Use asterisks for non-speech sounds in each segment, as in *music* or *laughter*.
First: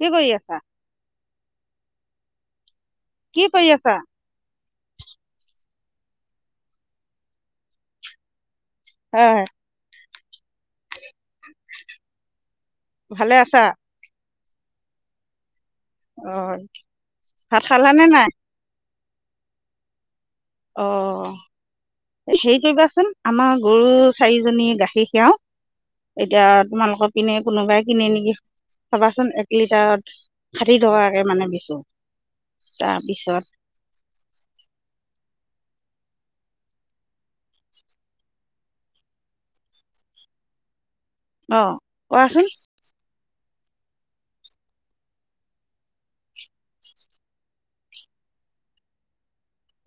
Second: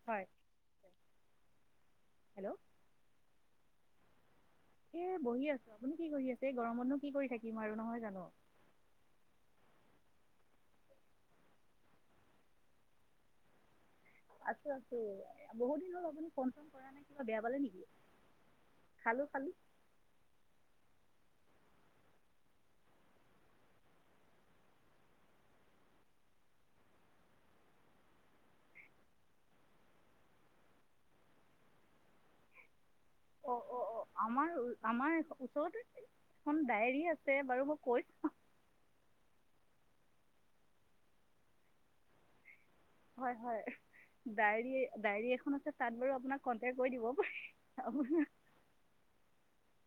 কি হয় কৰি আছা হেল্ল' কি কৰি আছা এ বহি আছো আপুনি কি কৰি আছে এই গৰমতনো কি কৰি থাকিম আৰু নহয় জানো অ ভালে আছা আছো আছো বহুত দিন হ'ল আপুনি অ ফোন চোন কৰা নাই কিবা বেয়া পালে ভাত নেকি খালানে নাই খালো খালো অ হেৰি কৰিবাচোন আমাৰ গৰু চাৰিজনী গাখীৰ খিৰাওঁ এতিয়া তোমালোকৰ পিনে কোনোবাই কিনি নেকি চাবাচোন এক লিটাৰত শাঠি টকাকে মানে দিছো অ অ অ আমাৰ আমাৰ কত এখন ডায়েৰী আছে বাৰু মই কৈছো অহ কোৱাচোন হয় হয় ডায়েৰী ডায়েৰী এখন আছে তাত বাৰু আপোনাক কন্টেক কৰি দিব পাৰি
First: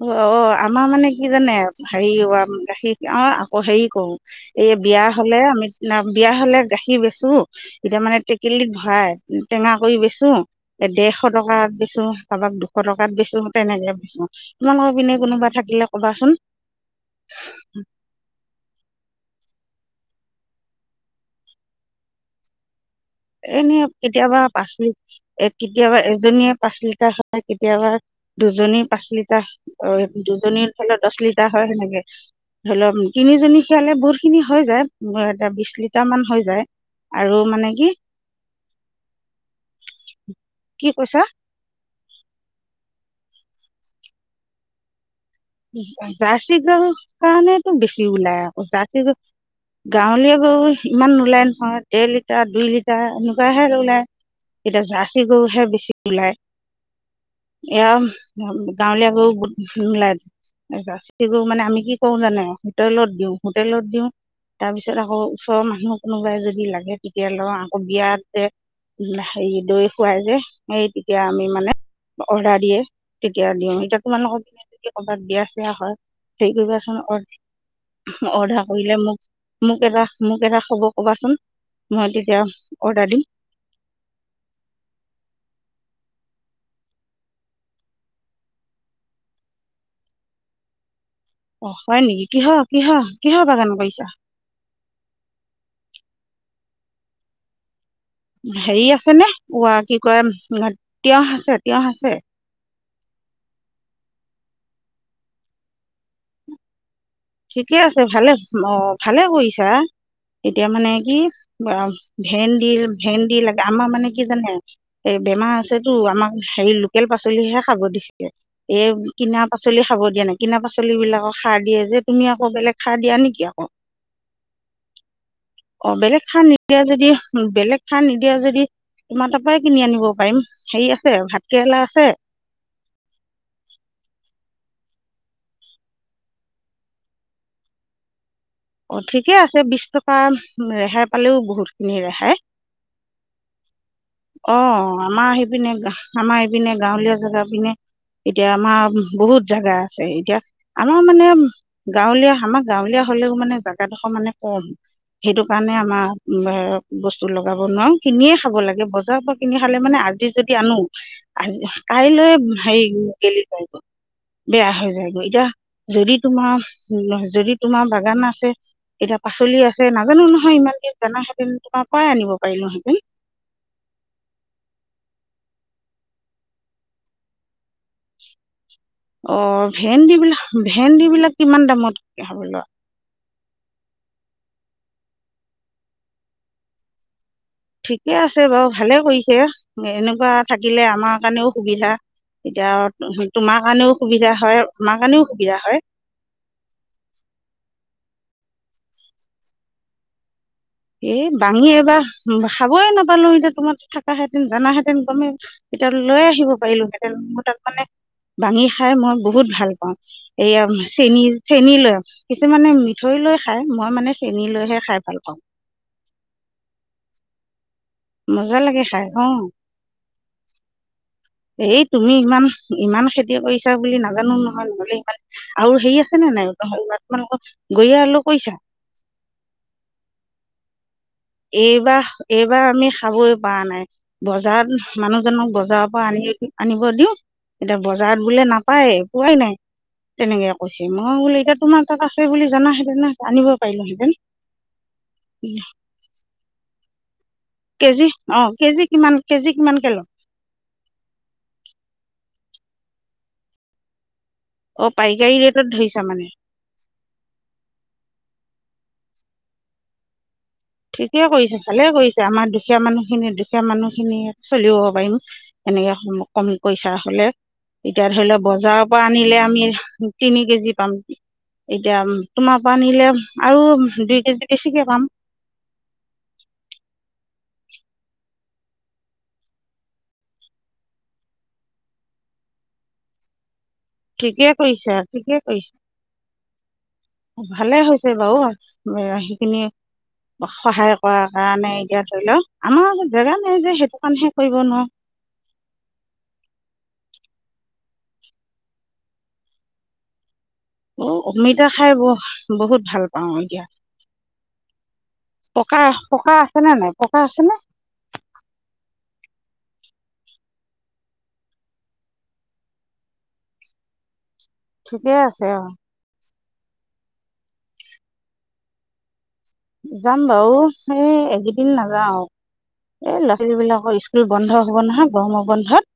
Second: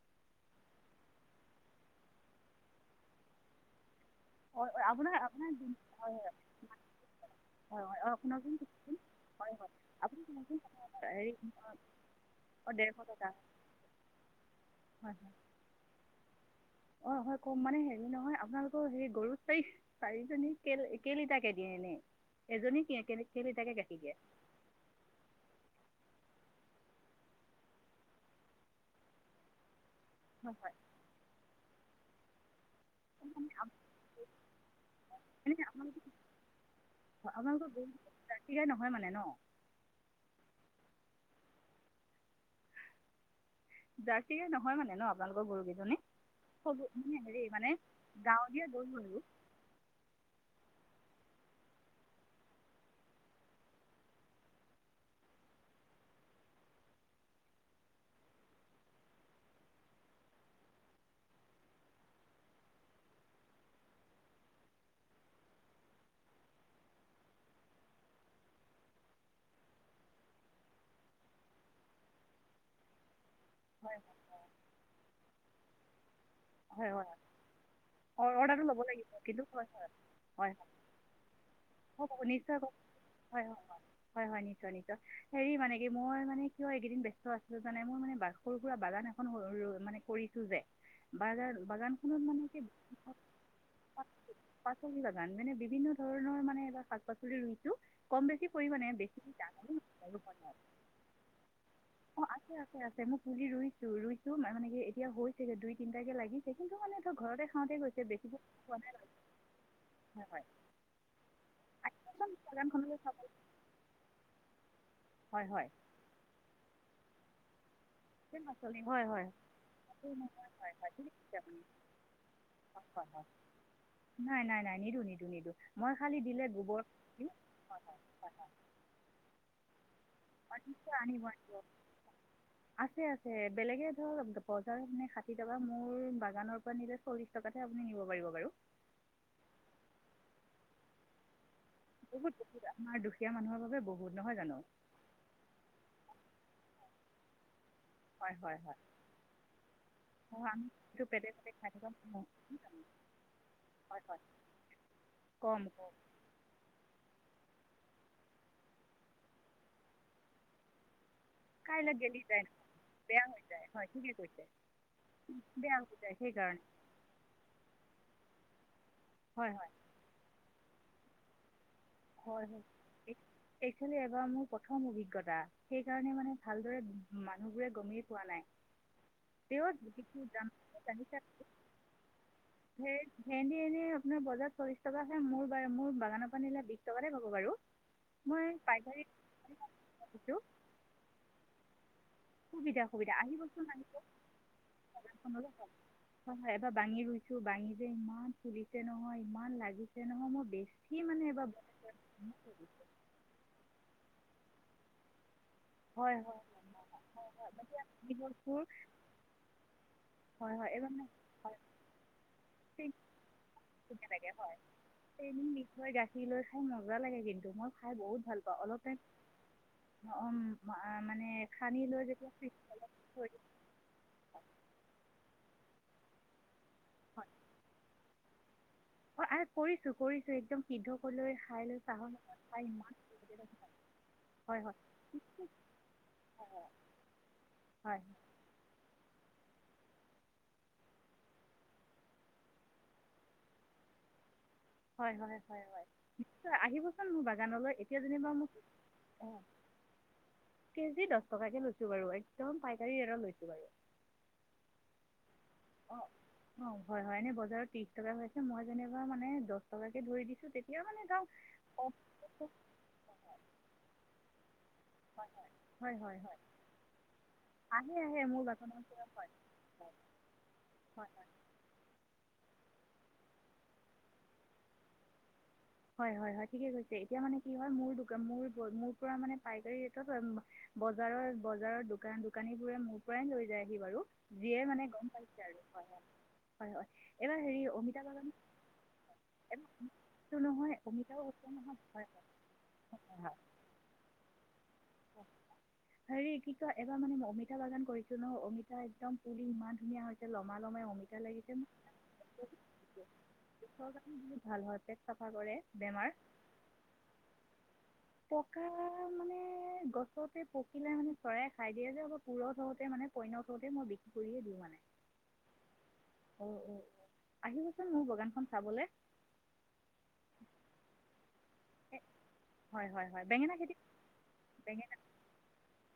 অ অ আমাৰ মানে কি জানে হেৰি গাখীৰ অ আকৌ হেৰি কৰো এই হয় হয় বিয়া আপোনাৰ হলে আপোনাৰ আমি যোন- হয় বিয়া হয় হলে গাখীৰ বেচো হয় হয় এতিয়া মানে আপোনাৰ যোন- টেকেলিত ভৰাই হয় হয় টেঙা কৰি আপুনি বেচো কিমান ডেৰশ হেৰি টকাত বেচো কাৰোবাক অ দুশ ডেৰশ টকাত টকা বেচো তেনেকে বেচো আপোনালোকৰ হয় হয়। পিনে কোনোবা থাকিলে কবাচোন অ হয় কম মানে হেৰি নহয় আপোনালোকৰ হেৰি গৰু চাৰি চাৰিজনী কেইলিটাকে দিয়ে এনে এজনী কেইলিটাৰকে এনেই গাখীৰ দিয়ে কেতিয়াবা পাঁচ লি এ কেতিয়াবা এ দুজনীয়ে পাঁচ লিটাৰ সাত কেতিয়াবা দুজনী পাঁচ লিটাৰ অ হয় দুজনীৰ হয় খিৰালে দহ লিটাৰ হয় সেনেকে ধৰি লওক তিনিজনী খিয়ালে বহুতখিনি হৈ যায় বৰ এটা এনে বিশ আপোনালোকৰ লিটাৰ মান হৈ যায় আৰু মানে কি জাৰ্চী গাঁই নহয় মানে ন কি কৈছা জাৰ্চি গাই নহয় মানে ন আপোনালোকৰ গৰুকেইজনী জাৰ্চি সব গৰু মানে হেৰি মানে কাৰণেটো বেছি ওলাই আক গাঁৱলীয়া জাৰ্চি আৰু গৰু গাঁৱলীয়া গৰু ইমান নোলায় নহয় ডেৰ লিটাৰ দুই লিটাৰ এনেকুৱাহে ওলায় এতিয়া জাৰ্চি গৰুহে বেছি ওলায় এয়া গাঁৱলীয়া গৰু বোৰত নোলায় জাৰ্চী গৰু মানে আমি কি কৰো জানে হোটেলত দিওঁ হোটেলত দিওঁ তাৰপিছত আকৌ ওচৰৰ মানুহ কোনোবাই যদি লাগে তেতিয়া লয় আকৌ বিয়াত যে হেৰি দৈ খোৱাই যে সেই তেতিয়া আমি মানে অৰ্ডাৰ দিয়ে তেতিয়া দিওঁ এতিয়া তোমালোকক কেনেকে দিয়া চিয়া হয়। হেৰি হয় কৰিবাচোন হয়। অৰ্ডাৰ অৰ্ডাৰটো লব কৰিলে মোক লাগিব। কিন্তু হয় মোক হয়, এটা মোক হয় এটা হয়। খবৰ ক'বাচোন মই কওক আকৌ তেতিয়া নিশ্চয় কওক, অৰ্ডাৰ দিম হয় অ হয় হয় নিশ্চয় নিশ্চয়। হেৰি মানে কি মই মানে কি হ'ল এইকেইদিন ব্যস্ত আছিলো কাৰণে মই মানে সৰু সুৰা বাগান এখন মানে কৰিছো যে, বাগান অঁ বাগান হয় খনত নেকি মানে কিহৰ কি, কিহৰ কিহৰ বাগান কৰিছা পাচল পাচলিৰ বাগান। মানে বিভিন্ন ধৰণৰ মানে এইবাৰ শাক পাচলি ৰুইছোঁ। কম বেছি হেৰি পৰিমাণে বেছি *unintelligible* আছেনে নহয় কি কয় আৰু। তিয়ঁহ আছে তিয়ঁহ অ আছে আছে আছে, মই পুলি ৰুইছো, ৰুইছোঁ ম‌ই মানে এ এতিয়া হৈছেগে। দুইত তিনটাকে লাগিছে। কিন্তু মানে ঠিকে গৈছে আছে ভালে বেছিকৈ অ হোৱা নাই ভালে কৰিছা, নহয় হয় এতিয়া মানে কি আহিবচোন ভেন্দি, বাগানখনলৈ চাবলৈ ভেন্দি লাগে। আমাৰ মানে কি জানে? এই হয় বেমাৰ হয় আছেতো। আমাৰ হেৰি ল লোকেল পাচলিহে। খাব দিছে শাক পাচলি এই হয় হয় কিনা পাচলি খাব সেই দিয়া মই নাই। কিনা পাচলি ঠিক বিলাকক আছে আপুনি। সাৰ দিয়ে যে তুমি আকৌ বেলেগ সাৰ হয় দিয়া হয় নেকি আকৌ। নাই নাই নাই নিদিওঁ নিদিওঁ নিদিওঁ অ মই খালী বেলেগ দিলে সাৰ গোবৰ নিদিয়া যদি, দিওঁ বেলেগ সাৰ নিদিয়া যদি তোমাৰ তাৰ পৰাই কিনি আনিব পাৰিম হয় হেৰি নিশ্চয়, আছে আহিব আহিব। ভাতকেৰেলা আছে আছে আছে, বেলেগে ধৰক বজাৰ মানে ষাঠি টকা মোৰ বাগানৰ পৰা নিলে চল্লিশ টকাতে আপুনি নিব পাৰিব বাৰু। অ ঠিকে আছে বিশ টকা ৰেহাই পালেও বহুত। বহুত বহুত, আমাৰ দুখীয়া মানুহৰ বাবে বহুত। নহয় অ জানো আমাৰ সেইপিনে গা আমাৰ পিনে, গাঁওলীয়া জেগা পিনে, হয় এতিয়া হয় হয় আমাৰ বহুত জেগা আছে, এতিয়া অঁ আমাৰ আমিতো মানে পেটে পেটে খাই থকা মানুহ গাঁৱলীয়া আমাৰ গাঁৱলীয়া হলেও মানে হয় জেগাডোখৰ হয় মানে কম। সেইটো কম কাৰণে কম আমাৰ বস্তু লগ লগাব নোৱাৰো। কিনিয়ে খাব লাগে ব জাৰৰ পৰা কিনি খালে মানে আজি যদি আনো, গেলি কাইলৈ যায় হেৰি বেয়া গেলি হৈ যায় যায়গৈ, হয় ঠিকে কৈছে বেয়া হৈ যায়গৈ। এতিয়া বেয়া হৈ যায় যদি তোমাৰ, সেইকাৰণে যদি তোমাৰ বাগান আছে, এতিয়া হয় পাচলি হয় আছে, নাজানো নহয় ইমান এ তেনেহলেনো তোমাৰ পৰাই আনিব পাৰিলোঁহেতেন। খালি এইবাৰ মোৰ প্ৰথম অভিজ্ঞতা। সেইকাৰণে মানে ভালদৰে মানুহবোৰে গমে পোৱা নাই। অ তেও ভেন্দি যিটো বিলাক, দাম ভেন্দি জানিছে বিলাক কিমান দামত খাব লোৱা? সেই ভেন্দি এনে আপোনাৰ বজাৰ চল্লিশ টকা হয়, মোৰ বা, মোৰ বাগানৰ পৰা নিলে বিশ টকাতে পাব বাৰু ঠিকে আছে মই বাৰু, ভালে পাইকাৰী কৰিছে। এনেকুৱা দিছোঁ থাকিলে আমাৰ কাৰণেও সুবিধা। এতিয়া সুবিধা সুবিধা। তোমাৰ আহিবচোন কাৰণেও আহিব, সুবিধা হয় আমাৰ কাৰণেও বাগানখনলৈ, সুবিধা হয় হয় এবাৰ বাঙি ৰুইছো বাঙি যে ইমান ফুলিছে নহয়, ইমান লাগিছে নহয়, মই বেছ এ বাঙি এবাৰ খাবই নাপালো এতিয়া তোমাৰ থ কোৱা হেতেন জানাহেতেন গমেই তেতিয়া হয় লৈ হয় আহিব পাৰিলোহেঁতেন মোৰ তাত মানে গছবোৰ বাঙি খাই মই বহুত ভাল পাওঁ হয় এয়া হয় এইবাৰ মানে চেনী হয় চেনী লৈ কিছু মানে চেনি মিঠৈ লৈ খাই মই মানে চেনিলৈহে খাই ভাল পাওঁ দৈ গাখীৰ লৈ খাই মজা লাগে কিন্তু মই খাই বহুত ভাল পাওঁ মজা অলপ লাগে টাইম খাই অ, উম, আহ, মানে এই সানি লৈ তুমি যেতিয়া ইমান ফ্ৰীজ ইমান থৈ খেতি দিওঁ কৰিছা বুলি নাজানো নহয় নহলে ইমান আৰু হেৰি আছে নে নাই গৈ আলু পইছা অ কৰিছো কৰিছো একদম সিদ্ধ কৰি লৈ খাই লৈ এইবাৰ চাহৰ লগত খাই এইবাৰ আমি ইমান খাবই পৰা নাই, হয় হয় বজাৰত মানুহজনক বজাৰৰ পৰা আনি আনিব দিওঁ, এতিয়া হয় বজাৰত বোলে নাপায় পোৱাই নাই তেনেকে কৈছে, মই বোল এতিয়া তোমাৰ তাত আছে বুলি জানাহেতেন আনিব পাৰিলোহেঁতেন হয় হয় হয় হয় নিশ্চয় আহিবচোন মোৰ ব খনলৈ কেজি এতিয়া অঁ মই কেজি কিমান অঁ কেজি কিমানকে লওঁ কেজি দশ টকা কৈ লৈছো বাৰু একদম পাইকাৰী এ লৈছো বাৰু অ পাইকাৰী ৰেটত অ ধৰিছা মানে অ হয় হয়নে বজাৰত ত্ৰিশ টকা হৈছে মই যেনিবা মানে দহ টকাকে ধৰি দিছো ঠিকে কৰিছে ভালে কৰিছে আমাৰ দুখীয়া মানুহখিনি দুখীয়া মানুহখিনিয়ে চলিব পাৰিম, এনেকে হয় হয় হয় কমি পইচা হলে, আহে এতিয়া আহে ধৰি মোৰ লও বজাৰৰ বাগানৰ পৰা আনিলে আমি তিনি কেজি পাম হয় এতিয়া তোমাৰ পৰা নিলে আৰু দুই কেজি বেছিকে পাম হয় হয় হয় ঠিকে কৈছে, এতিয়া মানে কি হয় মোৰ মোৰ মোৰ পৰা মানে পাইকাৰী ৰেটত বজাৰৰ বজাৰৰ দ দোকানী বোৰে মোৰ পৰাই লৈ যায় বাৰু ঠিকে যিয়ে মানে কৰিছে গম ঠিকে পাইছে কৰিছে এইবাৰ হেৰি ভালে অমিতা হৈছে বাগান বাৰু সেইখিনি নহয় সহায় অমিতাও কৰাৰ হৈছে কাৰণে নহয় এতিয়া হয় ধৰি লওক আমাৰ হয় জেগা নাই যে সেইটো কাৰণেহে কৰিব নয় হেৰি কি এবাৰ মানে অমিতা বাগান কৰিছো ন অমিতা একদম পুলি ইমান ধুনীয়া হৈছে লগ অ অমিতা খাই ব বহুত ভাল পাওঁ এতিয়া, পেটৰ কাৰণে বহুত ভাল হয় পেট চাফা কৰে পকা বেমাৰ পকা আছেনে? নাই পকা আছে ন পকা মানে গছতে পকিলে মানে চৰাই খাই দিয়ে যে, পুৰত হওঁতে মানে পই্য হওঁতে মই বিক্ৰী কৰিয়ে দিওঁ ঠিকে আছে অ উ উ আহিবচোন মোৰ বাগানখন চাবলৈ যাম বাৰু সেই খিন এ, নাযাওঁ আৰু হয় হয় হয় এই ল'ৰা বেঙেনা ছোৱালী খেতি বিলাকৰ স্কুল বন্ধ হ'ব বেঙেনা নহয় গৰমৰ বন্ধত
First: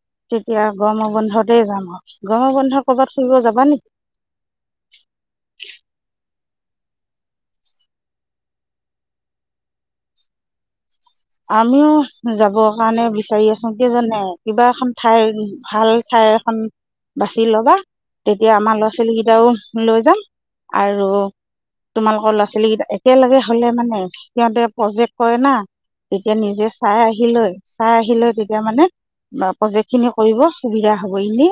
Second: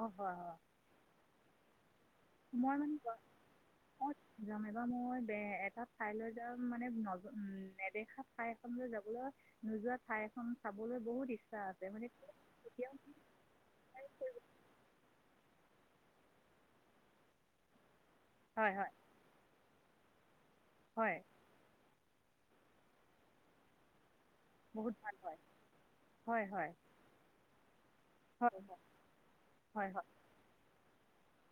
অঁ হয় হয় তেতিয়া গৰমৰ বন্ধত দে যাম গৰমৰ মই বন্ধত মানে ক'ৰবাত যাম। ফুৰিব যাবা নি অ' এবাৰ মই এটা ঠাইলৈ মানে ন'জ নেদেখা ঠাই এখনলৈ যাবলৈ। নোযোৱা ঠাই এখন চাব আমিও যাব কেতিয়াও কাৰণে বিচাৰি আছোঁ। কি জানে, কিবা এখন ঠাইৰ ভাল ঠাই এখন বাচি ল'বা। তেতিয়া, হয় আমাৰ ল'ৰা হয় -ছোৱালী কেইটাও লৈ যাম। আৰু হয় তোমালোকৰ ল'ৰা ছোৱালী কেইটা একেলগে হ'লে মানে সিহঁতে বহুত প্ৰজেক্ট ভাল হয় কৰে না তেতিয়া হয় নিজে হয় চাই আহি লৈ, চাই আহি লৈ, তেতিয়া মানে, প্ৰজেক্ট হয় হয় খিনি কৰিব সুবিধা ভাবো এনে,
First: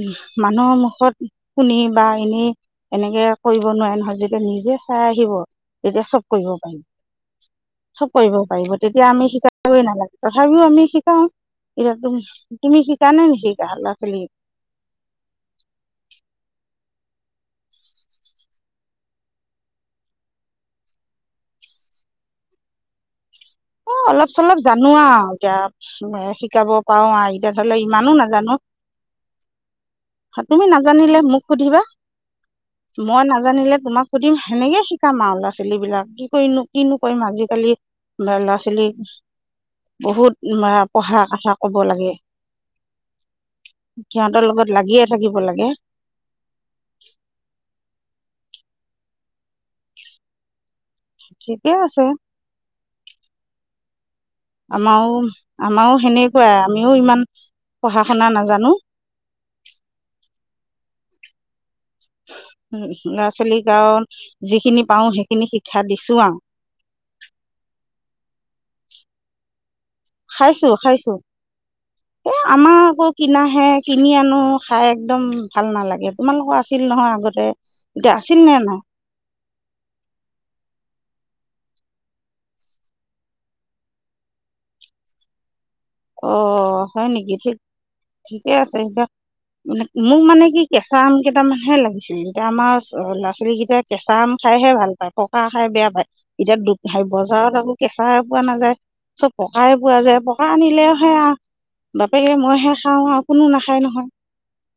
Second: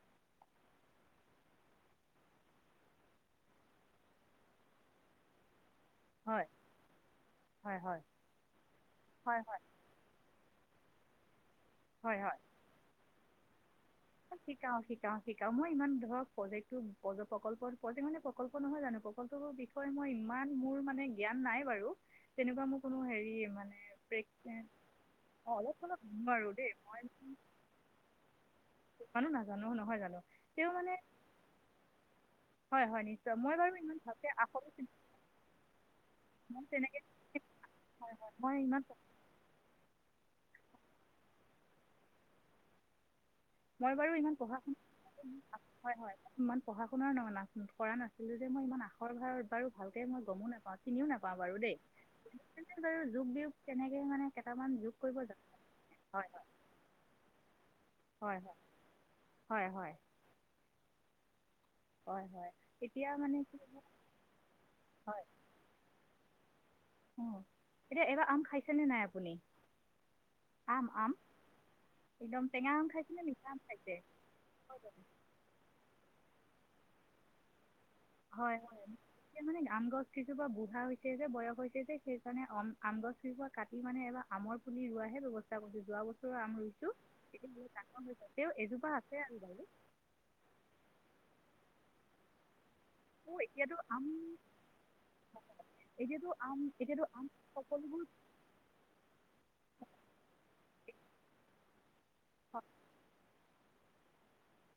উ! মানুহৰ মুখত শুনি বা এনে এনেকে কৰিব নোৱাৰে নহয়। যেতিয়া নিজে চাই আহিব! তেতিয়া চব হয় কৰিব পাৰিম! হয় চব কৰিব পাৰিব। এতিয়া অমি হয় হয় হয় হয় শিকাব নালাগে। তথাপিও আমি শিকাও। এতিয়া তুমি। তুমি কি! ! *unintelligible* শিকাও, শিকাও, শিকাও মই ইমান ধৰক প্ৰজেক্ট প্ৰজেক্ট মানে, প্ৰকল্প নহয় জানো। প্ৰকল্পৰ বিষয়ে মই ইমান, মোৰ মানে জ্ঞান নাই বাৰু তেনেকুৱা মোৰ কোনো হেৰি মানে অ' প্ৰেক অলপ চলপ জানো আৰু অঁ অলপ চলপ জানো এতিয়া আৰু দেই শিকাব মই পাৰোঁ আৰু এতিয়া ধৰিলক ইমানো নাজানো। ইমানো নাজানো নহয় জানো! তুমি তেওঁ মানে নাজানিলে মোক সুধিবা হয় হয় মই নিশ্চয় বাৰু নাজানিলে ইমান তোমাক ভালকৈ সুধিম। আখৰো সেনেকে চিনি- শিকাম আৰু ল'ৰা ছোৱালী বিলাক কি মই কৰিনো, কিনো তেনেকৈ কৰিম আজিকালি। *unintelligible* মই ল'ৰা ইমান ছোৱালীক প বহুত পঢ়াৰ কথা ক'ব লাগে। মই বাৰু ইমান সিহঁতৰ পঢ়া লগত শুনা লাগিয়ে ইমান থাকিব লাগে পঢ়া শুনা নহয়। ইমান পঢ়া শুনা কৰা নাছিলো যে। যে মই যে ইমান আকৰি হয় নে বাৰু ভালকে মই গমো নাপাওঁ। চিনিও নাপাওঁ বাৰু ঠিকে দেই। আছে যোগ বিয়োগ কেনেকে মানে কেইটামান যোগ আমাৰো কৰিব আমাৰো জানো। সেনেকুৱাই আমিও ইমান পঢ়া শুনা হয় হয় নাজানো। হয় হয় হয় হয় উ! এতিয়া ল'ৰা মানে কি ছোৱালীক আওঁ, যিখিনি পাওঁ সেইখিনি শিক্ষা দিছো আওঁ। অ' এতিয়া এবাৰ আম খাইছেনে নাই আপুনি? খাইছো আম আম খাইছো, এ' একদম টেঙা আমাৰ আম আকৌ খাইছেনে মিঠা আম কিনাহে খাইছে কিনি আনো, খাই একদম ভাল নালাগে। তোমালোকৰ আছে। শিল নহয় আগতে এতিয়া আছিল নে হয় নাই হয় এয়া মানে আম গছ কিজোপা বুঢ়া হৈছে যে বয়স হৈছে যে সেই কাৰণে আমগছ কেইজোপা কাটি মানে এইবাৰ আমৰ পুলি ৰোৱাহে ব্যৱস্থা কৰিছোঁ যোৱা অ বছৰ আম ৰুইছোঁ হয় নেকি এতিয়া ঠিক বহুত ডাঙৰ হৈছে ঠিকে তেও আছে এজোপা এতিয়া আৰু বাৰু মোক মানে কি কেঁচা আম কেইটামান হে লাগিছে দুটামান অ ল'ৰা ও এতিয়াতো ছোৱালীকেইটাই কেঁচা আম খাইহে ভাল পায় পকা খাই বেয়া পায় এতিয়াতো এতিয়া আম দু এতিয়াতো আম বজাৰত আকৌ সকলোবোৰ কেঁচা পোৱা নাযায় চব পকা পোৱা যায় পকা হয় আও বাপেকে মইহে খাওঁ আৰু কোনো নাখায় নহয়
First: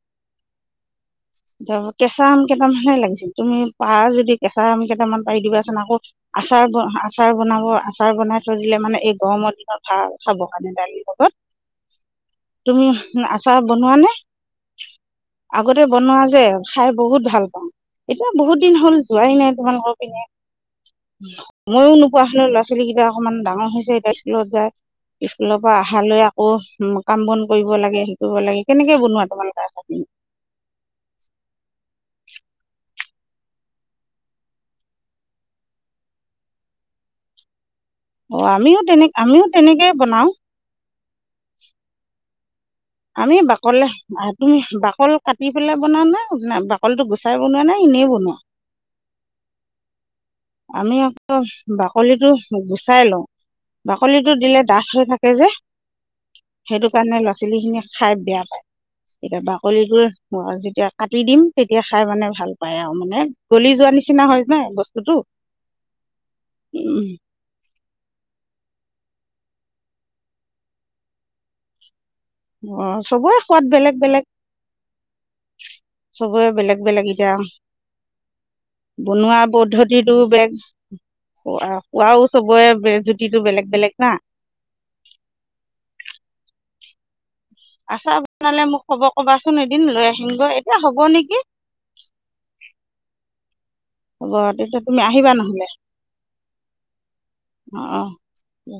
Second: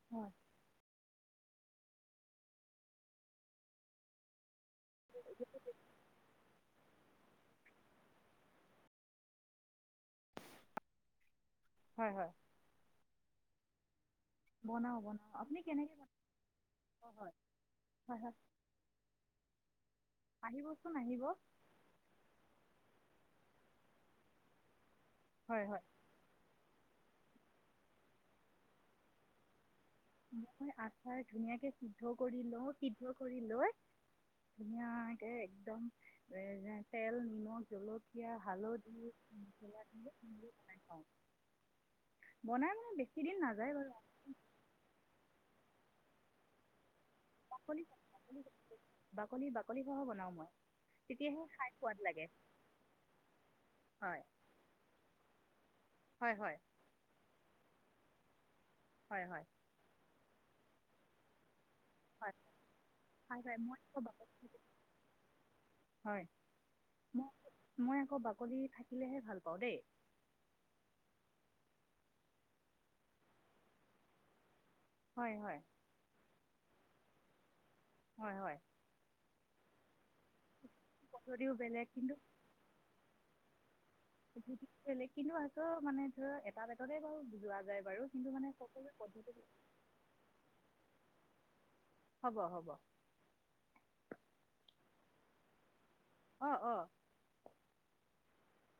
হয় তাৰ কেঁচা আম কেইটামানহে লাগিছিল তুমি পাৰ যদি কেঁচা আম কেইটামান পাৰি দিবাচোন আকৌ আচাৰ আচাৰ বনাব আচাৰ বনাই থৈ দিলে মানে এই গৰমৰ দিনত ভাল খাব কাৰণে দালিৰ লগত হয় হয় তুমি আচাৰ বনোৱা নে বনাও বনাও আপুনি কেনেকে বনাই মই যে খাই বহুত ভাল পাওঁ হয় এতিয়া হয় বহুত দিন হল যোৱাই নাই তোমালোকৰ পিনে আহিবচোন আহিব ময়ো নোপোৱা হলে ল'ৰা ছোৱালী কিবা অকমান ডাঙৰ হৈছে এতিয়া স্কুলত যায় স্কুলৰ হয় পৰা হয় অহালৈ আকৌ উ কাম বন কৰিব লাগে শিকিব লাগে কেনেকে বনোৱা তোমালোকৰ আচাৰখিনি মই আচাৰ ধুনীয়াকে সিদ্ধ কৰি লও সিদ্ধ কৰি লৈ ধুনীয়াকে একদম এ তেল নিমখ জলকীয়া অ আমিও হালধি তেনে আমিও মছলা তেনেকেই দি বনাও সবোৰ বনাই খাওঁ বেছি আমি দিন নাযায় বাকলে বাৰু আহ তুমি বাকল কাটি পেলাই বনোৱানে নে বা বাকি বাকলি বাকলি খহ বনাও আমি আকৌ বাকলিটো গুচাই লওঁ হয় বাকলিটো দিলে ডাঠ হৈ থাকে যে হয় হয় সেইটো কাৰণে ল'ৰা ছোৱালী খিনি খাই বেয়া পায় হয় এতিয়া হয় বাকলিটো এ মই যেতিয়া কাটি দিম তেতিয়া খাই মানে হয় ভাল পায় আৰু মানে হয় হয় গলি মই যোৱা আকৌ নিচিনা বাকলি হয় নহ বস্তুতটো হয় ম মই আকৌ বাকলি থাকিলেহে ভাল পাওঁ দেই অ চবৰে সোৱাদ বেলেগ বেলেগ হয় হয় চবয়ে বেলেগ বেলেগ এতিয়া হয় হয় বনোৱা পদ্ধতিটো বেগ পদ্ধতিও ক বেলেগ কিন্তু কোৱাও চবৰে বেজ সি বেগ বেলেগ না বেলেগ কিন্তু আছ মানে ধ এটা বলে ত কহি আচাৰ বনালে মোক খব কবাচোন এদিন লৈ আহিম গৈ এতিয়া হ'ব নেকি হ'ব হ'ব হ'ব তেতিয়া তুমি আহিবা নহলে আহ আহ উম